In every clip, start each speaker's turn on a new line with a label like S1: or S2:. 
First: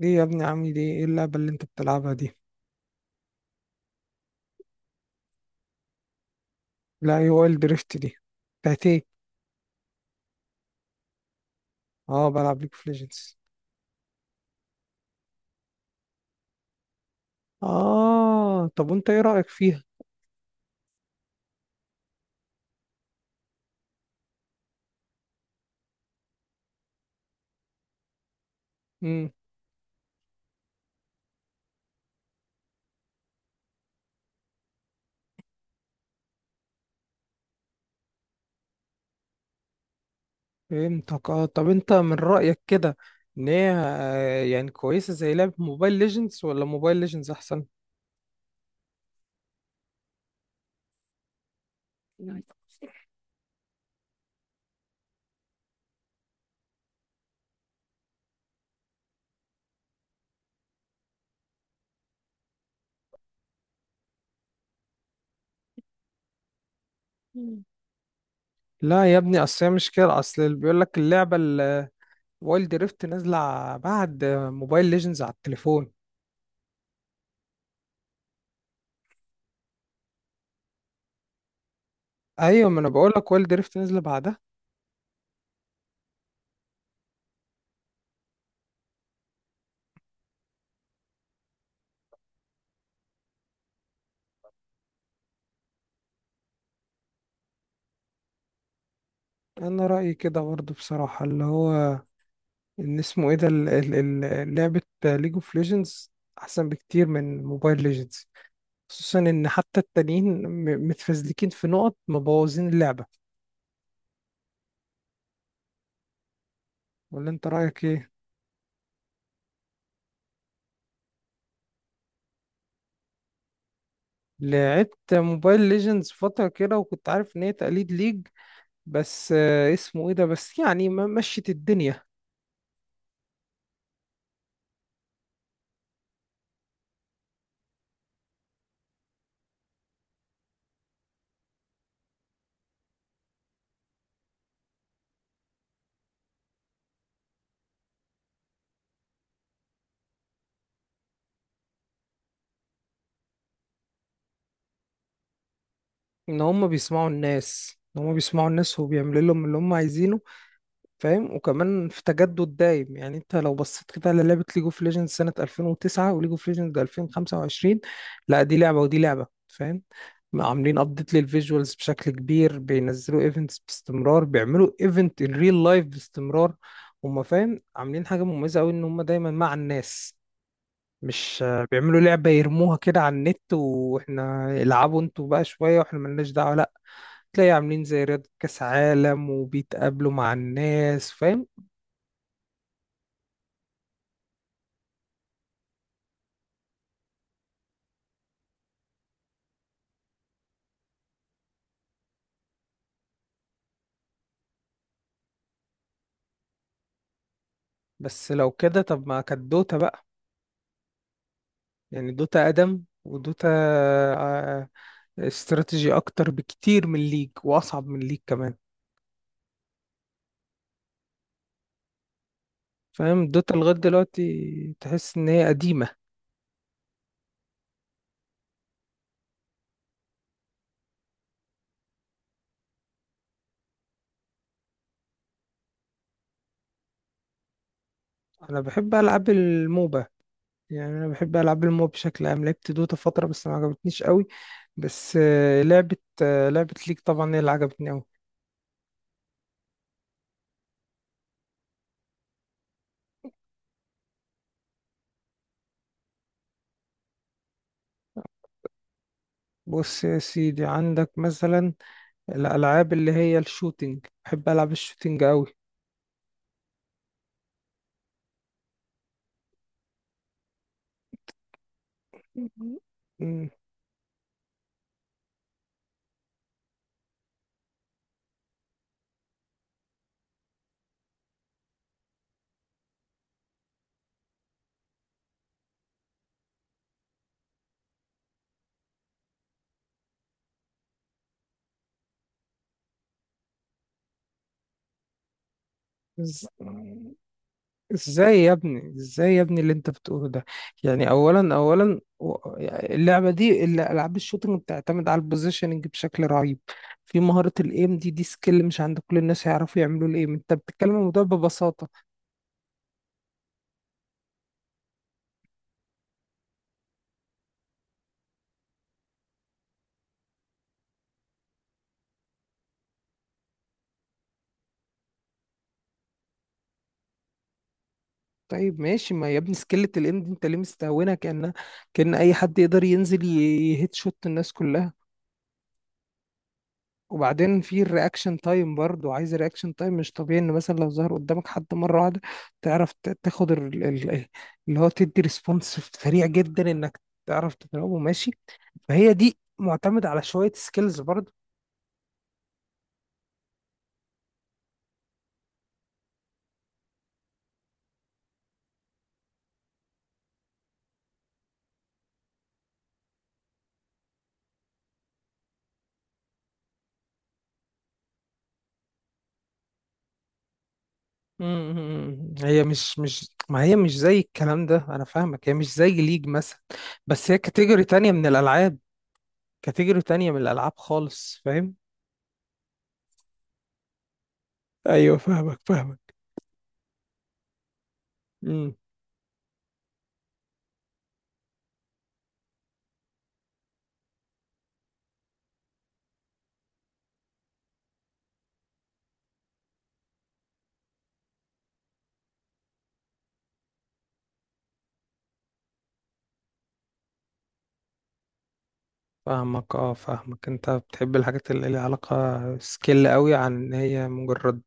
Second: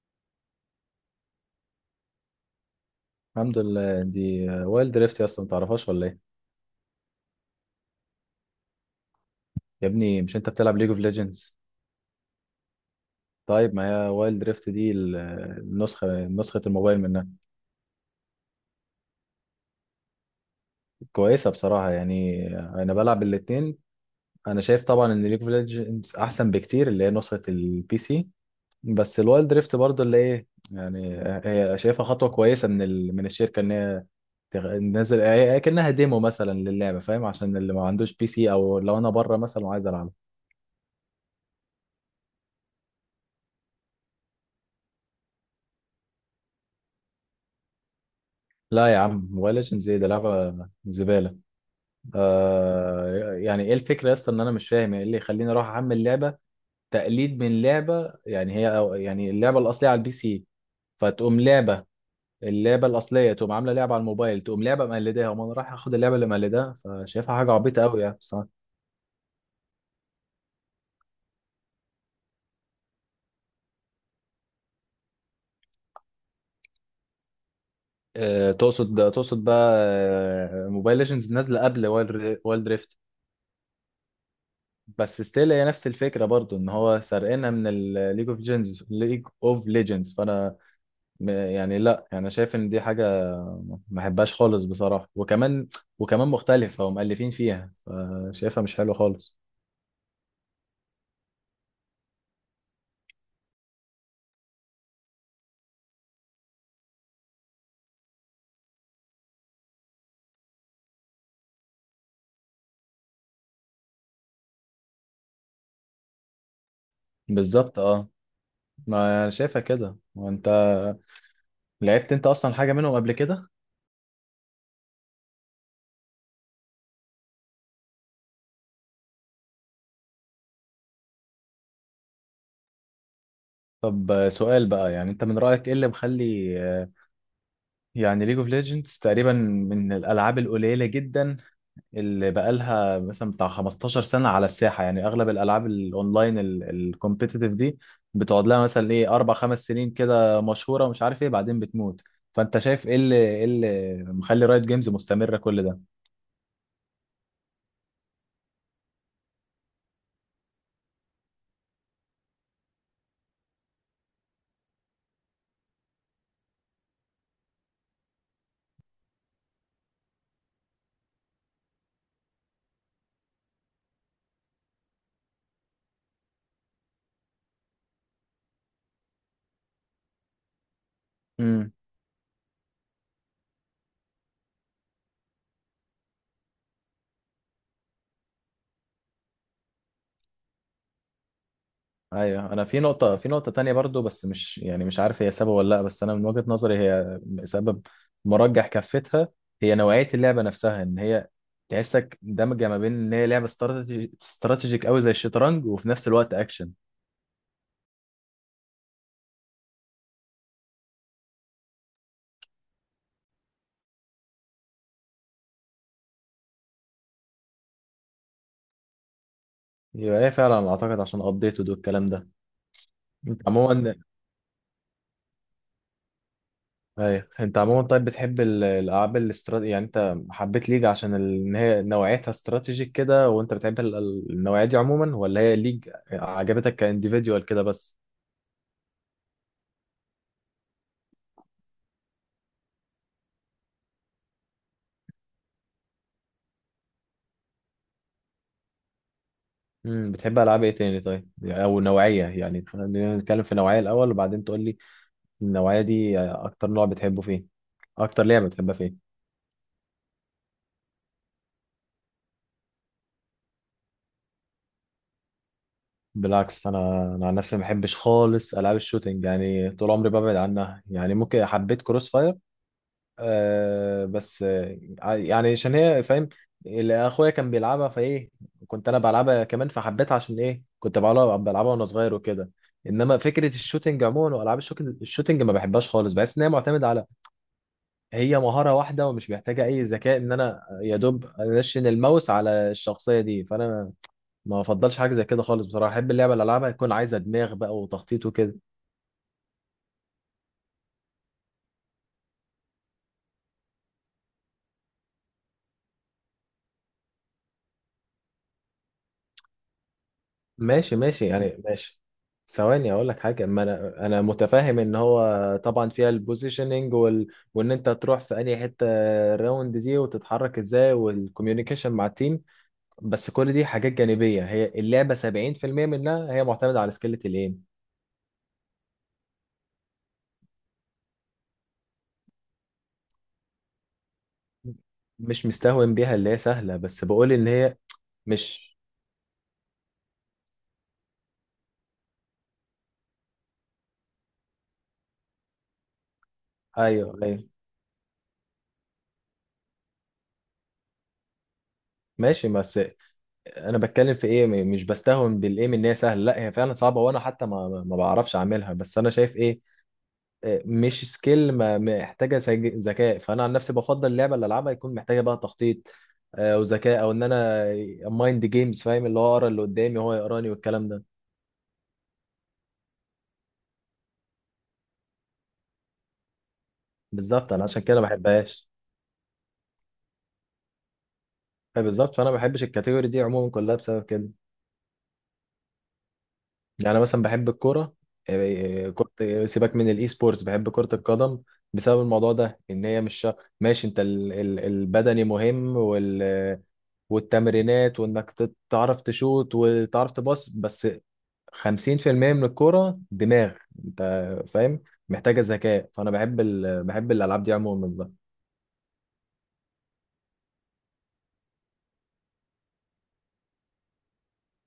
S1: ليه يا ابني؟ عامل ايه اللعبة اللي انت بتلعبها دي؟
S2: الحمد لله، دي وايلد دريفت يا اسطى، ما تعرفهاش ولا ايه؟
S1: لا، ايه هو دريفت دي؟ بتاعت ايه؟
S2: يا ابني مش انت بتلعب ليج اوف ليجندز؟
S1: اه، بلعب ليج اوف ليجندز.
S2: طيب، ما هي وايلد دريفت دي نسخه الموبايل منها.
S1: اه، طب وانت ايه رأيك فيها؟
S2: كويسه بصراحه، يعني انا بلعب الاتنين. انا شايف طبعا ان ليج اوف ليجندز احسن بكتير، اللي هي نسخه البي سي. بس
S1: امم.
S2: الوايلد دريفت برضو اللي ايه يعني، هي شايفها خطوه كويسه من الشركه ان هي تنزل، هي كأنها ديمو مثلا للعبه، فاهم؟ عشان اللي ما عندوش بي سي، او لو انا بره مثلا وعايز العب.
S1: فهمتك. اه، طب انت من رأيك كده ان هي، يعني كويسة زي لعبة موبايل ليجندز، ولا موبايل ليجندز احسن؟
S2: لا يا عم، موبايل ليجندز ايه ده؟ لعبه زباله. آه، يعني ايه الفكره يا اسطى؟ ان انا مش فاهم يعني ايه اللي يخليني اروح احمل لعبه تقليد من لعبه، يعني هي، أو يعني اللعبه الاصليه على البي سي فتقوم لعبه، اللعبه الاصليه تقوم عامله لعبه على الموبايل، تقوم لعبه مقلداها، وما انا رايح اخد اللعبه اللي مقلداها، فشايفها حاجه عبيطه قوي يعني بصراحه.
S1: لا يا ابني، اصل هي مش كده، اصل اللي بيقول لك اللعبة الوايلد دريفت نازلة بعد موبايل ليجندز على التليفون.
S2: آه، تقصد بقى، موبايل ليجندز نازله قبل وايلد
S1: ايوه، ما انا
S2: دريفت.
S1: بقول لك وايلد دريفت نازلة بعدها.
S2: بس ستيل هي نفس الفكره برضو، ان هو سرقنا من الليج اوف ليجندز، فانا يعني لا، يعني انا شايف ان دي حاجه ما احبهاش خالص بصراحه، وكمان مختلفه ومؤلفين فيها، شايفها مش حلوه خالص.
S1: انا رأيي كده برضه بصراحة، اللي هو ان اسمه ايه ده، لعبة ليج اوف ليجندز احسن بكتير من موبايل ليجندز. خصوصا ان حتى التانيين متفزلكين في نقط، مبوظين اللعبة. ولا انت
S2: بالظبط،
S1: رأيك
S2: اه.
S1: ايه؟
S2: ما انا شايفها كده. وانت لعبت انت اصلا حاجه منهم قبل كده؟
S1: لعبت موبايل ليجندز فترة كده، وكنت عارف ان هي تقليد ليج، بس اسمه ايه ده بس، يعني ما مشت الدنيا.
S2: طب، سؤال بقى، يعني انت من رايك، ايه اللي مخلي يعني ليج اوف ليجندز تقريبا من الالعاب القليله جدا اللي بقالها مثلا بتاع 15 سنة على الساحة. يعني أغلب الألعاب الأونلاين الكومبيتيتيف دي بتقعد لها مثلا إيه، أربع خمس سنين كده مشهورة، ومش عارف إيه، بعدين بتموت. فأنت شايف إيه اللي مخلي رايت جيمز مستمرة كل ده؟
S1: ان هم بيسمعوا الناس، ان هم بيسمعوا الناس وبيعملوا لهم اللي هم عايزينه، فاهم؟ وكمان في تجدد دايم، يعني انت لو بصيت كده على لعبة ليج اوف ليجندز سنة 2009 وليج اوف ليجندز 2025، لا، دي لعبة ودي لعبة، فاهم؟ عاملين ابديت للفيجوالز بشكل كبير، بينزلوا ايفنتس باستمرار، بيعملوا ايفنت ان ريل لايف باستمرار. هما فاهم عاملين حاجة مميزة قوي، ان هما دايما مع الناس. مش
S2: امم،
S1: بيعملوا لعبة يرموها كده على النت واحنا العبوا انتوا بقى شوية واحنا ملناش دعوة، لا. تلاقي عاملين زي رياضة كأس عالم وبيتقابلوا مع الناس، فاهم؟
S2: أيوه، أنا في نقطة تانية برضو، بس مش، يعني مش عارف هي سبب ولا لأ، بس أنا من وجهة نظري هي سبب مرجح كفتها. هي نوعية اللعبة نفسها، إن هي تحسك دمجة ما بين إن هي لعبة استراتيجيك قوي زي الشطرنج، وفي نفس الوقت أكشن.
S1: بس لو كده طب ما كانت دوتا بقى؟ يعني دوتا أقدم، ودوتا آه، استراتيجي أكتر بكتير من ليج، وأصعب من ليج كمان.
S2: يبقى ايه فعلا؟ اعتقد عشان ابديت ودو الكلام ده.
S1: فاهم؟
S2: انت
S1: دوتا لغاية
S2: عموما،
S1: دلوقتي تحس إن هي قديمة.
S2: ايوه، انت عموما طيب بتحب الالعاب الاستراتيجي؟ يعني انت حبيت ليج عشان ان هي نوعيتها استراتيجيك كده، وانت بتحب النوعيه دي عموما، ولا هي ليج عجبتك كانديفيديوال كده بس؟
S1: أنا بحب ألعاب الموبا، يعني أنا بحب ألعاب الموبا بشكل عام. لعبت دوتا فترة بس ما عجبتنيش قوي. بس لعبة ليج طبعا هي اللي عجبتني قوي.
S2: بتحب العاب ايه تاني طيب، او نوعيه، يعني خلينا نتكلم في نوعيه الاول وبعدين تقول لي النوعيه دي اكتر نوع بتحبه فين، اكتر لعبه بتحبها فين.
S1: بص يا سيدي، عندك مثلا الألعاب اللي هي الشوتينج، بحب ألعب الشوتينج قوي.
S2: بالعكس، انا عن نفسي ما بحبش خالص العاب الشوتينج، يعني طول عمري ببعد عنها، يعني ممكن حبيت كروس فاير آه، بس يعني عشان هي فاهم، اللي اخويا كان بيلعبها، فايه كنت انا بلعبها كمان فحبيتها عشان ايه، كنت بلعبها وانا صغير وكده. انما فكره الشوتينج عموما، والعاب الشوتينج ما بحبهاش خالص، بحس ان هي معتمده على هي مهاره واحده ومش محتاجه اي ذكاء، ان انا يا دوب انشن الماوس على الشخصيه دي، فانا ما بفضلش حاجه زي كده خالص بصراحه، احب اللعبه اللي
S1: إز-
S2: العبها يكون عايزه دماغ بقى، وتخطيط
S1: ازاي يا
S2: وكده.
S1: ابني ازاي يا ابني اللي انت بتقوله ده؟ يعني اولا، العاب الشوتنج بتعتمد على البوزيشننج بشكل رهيب. في مهاره الايم، دي دي سكيل مش عند كل الناس يعرفوا يعملوا الايم. انت بتتكلم
S2: ماشي،
S1: عن الموضوع
S2: ماشي، يعني
S1: ببساطه.
S2: ماشي. ثواني اقول لك حاجه، ما انا متفاهم ان هو طبعا فيها البوزيشننج وان انت تروح في اي حته الراوند دي، وتتحرك ازاي، والكوميونيكيشن مع التيم. بس كل دي حاجات جانبيه، هي اللعبه 70% منها هي معتمده على سكيلة الايم.
S1: طيب، ماشي، ما يا ابني سكيلة الايم دي انت ليه مستهونها؟ كأن اي حد يقدر ينزل يهيت شوت الناس كلها.
S2: مش مستهون بيها اللي هي سهله، بس بقول ان
S1: وبعدين
S2: هي
S1: في الرياكشن
S2: مش
S1: تايم برضو، عايز رياكشن تايم مش طبيعي، ان مثلا لو ظهر قدامك حد مره واحده تعرف تاخد اللي هو تدي ريسبونس سريع جدا انك
S2: ايوه، ايوه،
S1: تعرف تضربه، ماشي؟ فهي دي معتمده على شويه سكيلز برضو.
S2: ماشي. بس انا بتكلم في ايه، مش بستهون بالايم ان هي سهله، لا هي فعلا صعبه، وانا حتى ما بعرفش اعملها، بس انا شايف ايه، مش سكيل محتاجه ذكاء، فانا عن نفسي بفضل اللعبه اللي العبها يكون محتاجه بقى تخطيط وذكاء، او ان انا مايند جيمز، فاهم؟ اللي هو اقرا اللي قدامي وهو يقراني والكلام ده.
S1: هي مش ما هي مش زي الكلام ده، انا فاهمك، هي مش زي ليج مثلا، بس هي
S2: بالظبط، انا عشان
S1: كاتيجوري
S2: كده ما
S1: تانية من
S2: بحبهاش.
S1: الالعاب، كاتيجوري تانية من الالعاب خالص، فاهم؟
S2: بالظبط، فانا ما بحبش الكاتيجوري دي عموما كلها بسبب كده.
S1: ايوه فاهمك، فاهمك،
S2: يعني مثلا بحب الكوره، آه، آه، كرة آه، سيبك من الاي سبورتس، بحب كرة القدم بسبب الموضوع ده، ان هي مش ماشي، انت البدني مهم والتمرينات، وانك تعرف تشوت وتعرف تباص، بس 50% من الكورة دماغ. انت فاهم؟ محتاجة ذكاء. فانا بحب الالعاب دي عموما بقى.
S1: فاهمك، اه فاهمك. انت بتحب الحاجات اللي ليها علاقة سكيل قوي عن ان هي مجرد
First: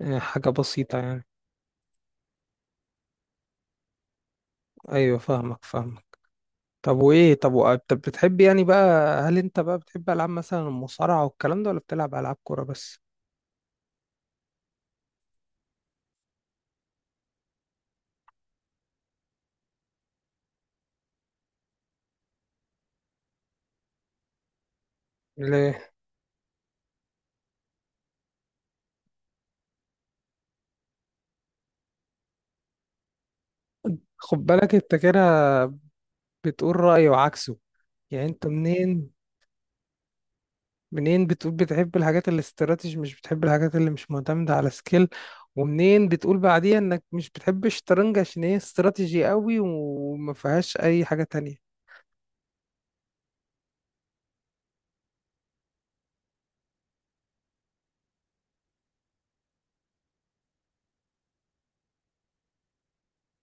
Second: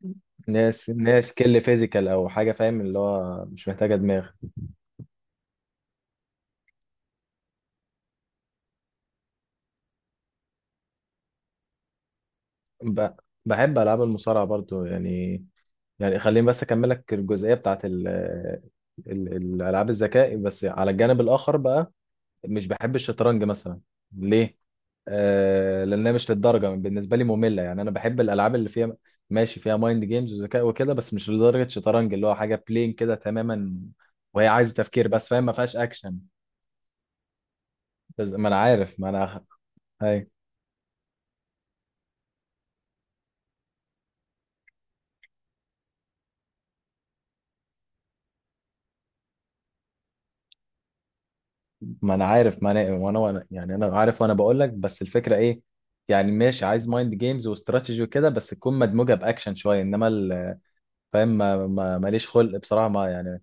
S1: حاجة
S2: ناس
S1: بسيطة
S2: ناس
S1: يعني.
S2: سكيل فيزيكال او حاجة، فاهم؟ اللي هو مش محتاجة دماغ.
S1: ايوه فاهمك، فاهمك. طب وايه؟ طب بتحب يعني بقى، هل انت بقى بتحب العاب مثلا المصارعة والكلام ده، ولا بتلعب العاب كورة بس؟
S2: ب... بحب العاب المصارعة برضو، يعني. يعني خليني بس اكملك الجزئية بتاعت الالعاب الذكاء، بس على الجانب الاخر بقى، مش بحب الشطرنج مثلا. ليه؟
S1: ليه؟
S2: لأنها مش للدرجة، بالنسبة لي مملة. يعني أنا بحب الألعاب اللي فيها ماشي فيها مايند جيمز وذكاء وكده، بس مش لدرجة شطرنج اللي هو حاجة بلين كده تماما،
S1: خد
S2: وهي عايزة
S1: بالك انت
S2: تفكير
S1: كده
S2: بس، فاهم؟ ما فيهاش أكشن.
S1: بتقول رأي وعكسه. يعني
S2: بس
S1: انت
S2: ما أنا عارف، ما
S1: منين
S2: أنا هاي،
S1: منين بتقول بتحب الحاجات الاستراتيجي مش بتحب الحاجات اللي مش معتمدة على سكيل، ومنين بتقول بعديها انك مش بتحب الشطرنج عشان هي استراتيجي قوي وما فيهاش اي حاجة تانية؟
S2: ما أنا عارف، ما أنا يعني أنا عارف، وأنا بقول لك، بس الفكرة إيه؟ يعني ماشي، عايز مايند جيمز واستراتيجي وكده، بس تكون مدموجة بأكشن شوية، إنما فاهم؟ ماليش خلق بصراحة، ما يعني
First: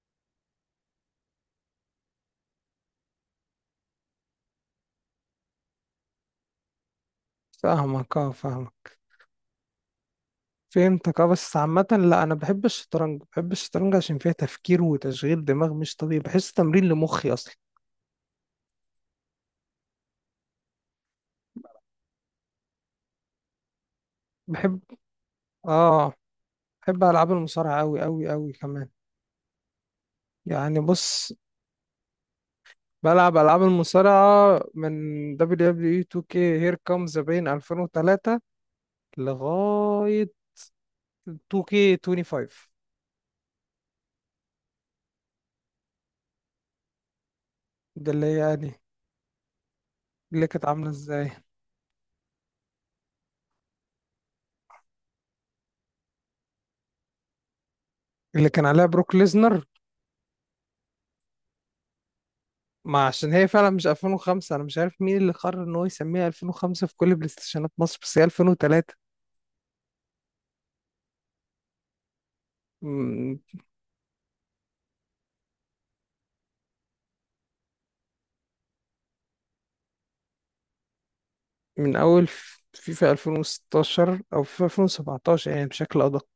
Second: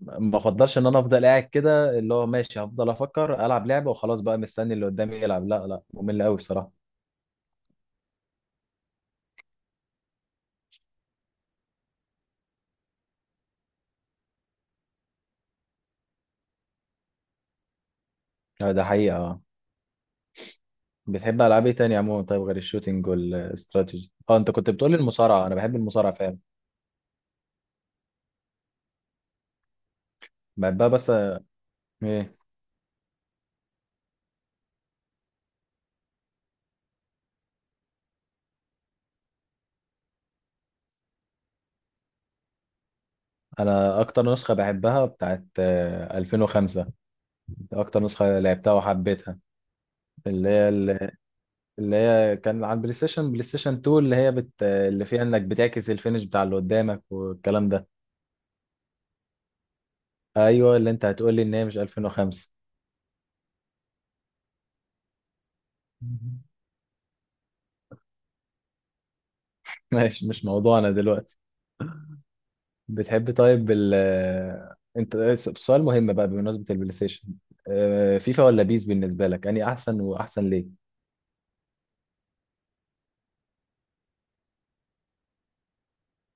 S2: ما افضلش ان انا افضل قاعد كده، اللي هو ماشي هفضل افكر، العب لعبه وخلاص بقى مستني اللي قدامي يلعب؟ لا، لا، ممل قوي بصراحه.
S1: فاهمك، اه فاهمك، فهمتك، اه بس عامة، لا انا بحب الشطرنج، بحب الشطرنج عشان فيها تفكير وتشغيل دماغ مش طبيعي، بحس تمرين لمخي اصلا.
S2: آه، ده حقيقه. بتحب العاب ايه تاني عموما طيب، غير الشوتينج والاستراتيجي؟ اه، انت كنت
S1: بحب،
S2: بتقولي المصارعه، انا بحب
S1: اه،
S2: المصارعه فعلا،
S1: بحب العاب المصارعة قوي قوي قوي كمان. يعني
S2: بحبها بس
S1: بص،
S2: ايه،
S1: بلعب العاب المصارعة من WWE 2K، Here Comes the Pain 2003، لغاية 2K25.
S2: انا اكتر نسخه بحبها بتاعت 2005، اكتر
S1: ده اللي هي
S2: نسخه لعبتها
S1: يعني
S2: وحبيتها.
S1: اللي
S2: اللي
S1: كانت عاملة
S2: هي
S1: ازاي،
S2: اللي هي كان على البلاي ستيشن بلاي ستيشن 2 اللي هي اللي فيها انك بتعكس الفينش بتاع اللي قدامك والكلام ده.
S1: اللي كان عليها بروك ليزنر.
S2: ايوه، اللي انت هتقولي ان هي مش 2005.
S1: ما عشان هي فعلا مش 2005، انا مش عارف مين اللي قرر ان هو يسميها 2005 في كل بلاي ستيشنات مصر، بس هي 2003.
S2: ماشي، مش موضوعنا دلوقتي. بتحب
S1: م-
S2: طيب ال انت سؤال مهم بقى بمناسبة البلاي ستيشن. فيفا ولا بيس بالنسبة لك، اني احسن؟ واحسن ليه؟
S1: من اول فيفا 2016 او فيفا 2017 يعني بشكل ادق.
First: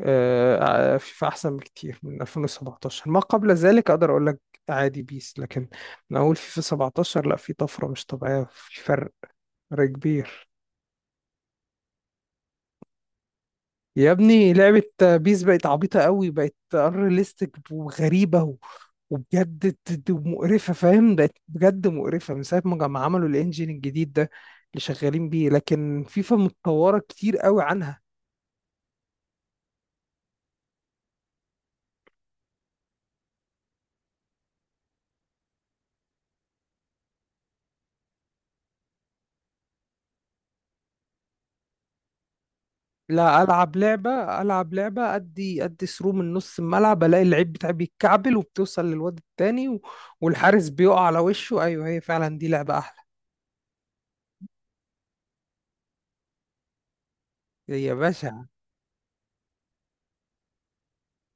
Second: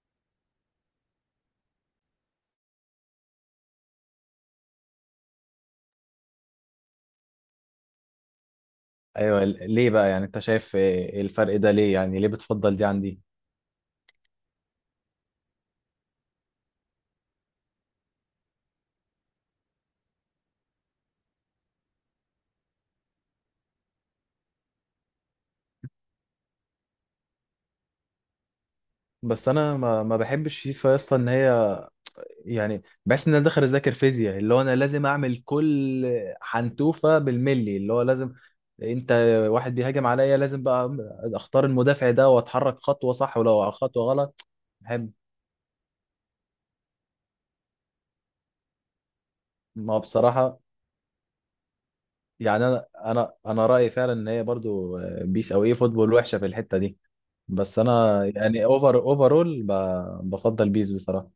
S1: فيفا احسن بكتير من 2017. ما قبل ذلك اقدر اقول لك عادي بيس. لكن من اول فيفا 17، لا، في طفرة مش طبيعية، في فرق،
S2: ايوه،
S1: فرق
S2: ليه بقى؟ يعني انت
S1: كبير.
S2: شايف الفرق ده ليه؟ يعني ليه بتفضل دي عن دي؟
S1: يا ابني لعبة بيس بقت عبيطة قوي، بقت unrealistic وغريبة وبجد مقرفة، فاهم؟ بقت بجد مقرفة من ساعة ما عملوا الانجين الجديد ده اللي شغالين بيه. لكن فيفا متطورة كتير قوي عنها.
S2: بس انا ما بحبش فيفا يا اسطى، ان هي، يعني بحس ان انا داخل اذاكر فيزياء، اللي هو انا لازم اعمل كل حنتوفة بالملي، اللي هو لازم. انت، واحد بيهاجم عليا لازم بقى اختار المدافع ده، واتحرك خطوة صح،
S1: لا،
S2: ولو
S1: ألعب
S2: خطوة
S1: لعبة،
S2: غلط. بحب
S1: أدي ثرو من نص الملعب ألاقي اللعيب بتاعي بيتكعبل، وبتوصل للواد التاني
S2: ما هو بصراحة،
S1: والحارس بيقع على وشه. أيوه، هي فعلا دي
S2: يعني
S1: لعبة
S2: أنا
S1: أحلى.
S2: أنا أنا رأيي فعلا إن هي برضو بيس أو إيه فوتبول وحشة في الحتة دي، بس
S1: يا
S2: أنا
S1: باشا،
S2: يعني أوفرول بفضل بيس بصراحة.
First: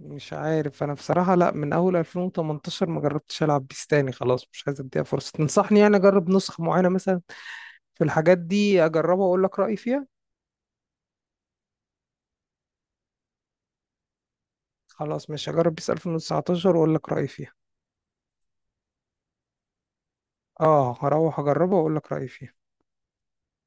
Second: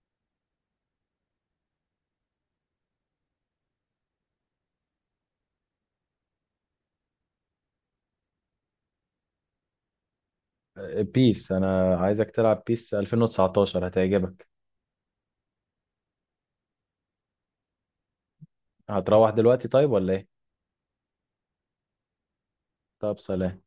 S1: مش عارف انا بصراحة، لا من اول 2018 ما جربتش العب بيس تاني، خلاص، مش عايز اديها فرصة. تنصحني يعني اجرب نسخة معينة مثلا في الحاجات دي اجربها واقول لك رأيي فيها؟
S2: بيس أنا عايزك تلعب بيس 2019 هتعجبك.
S1: خلاص، مش هجرب بيس 2019 واقول لك رأيي فيها.
S2: هتروح دلوقتي طيب، ولا إيه؟
S1: اه، هروح اجربها واقول لك رأيي فيها.
S2: طب، سلام.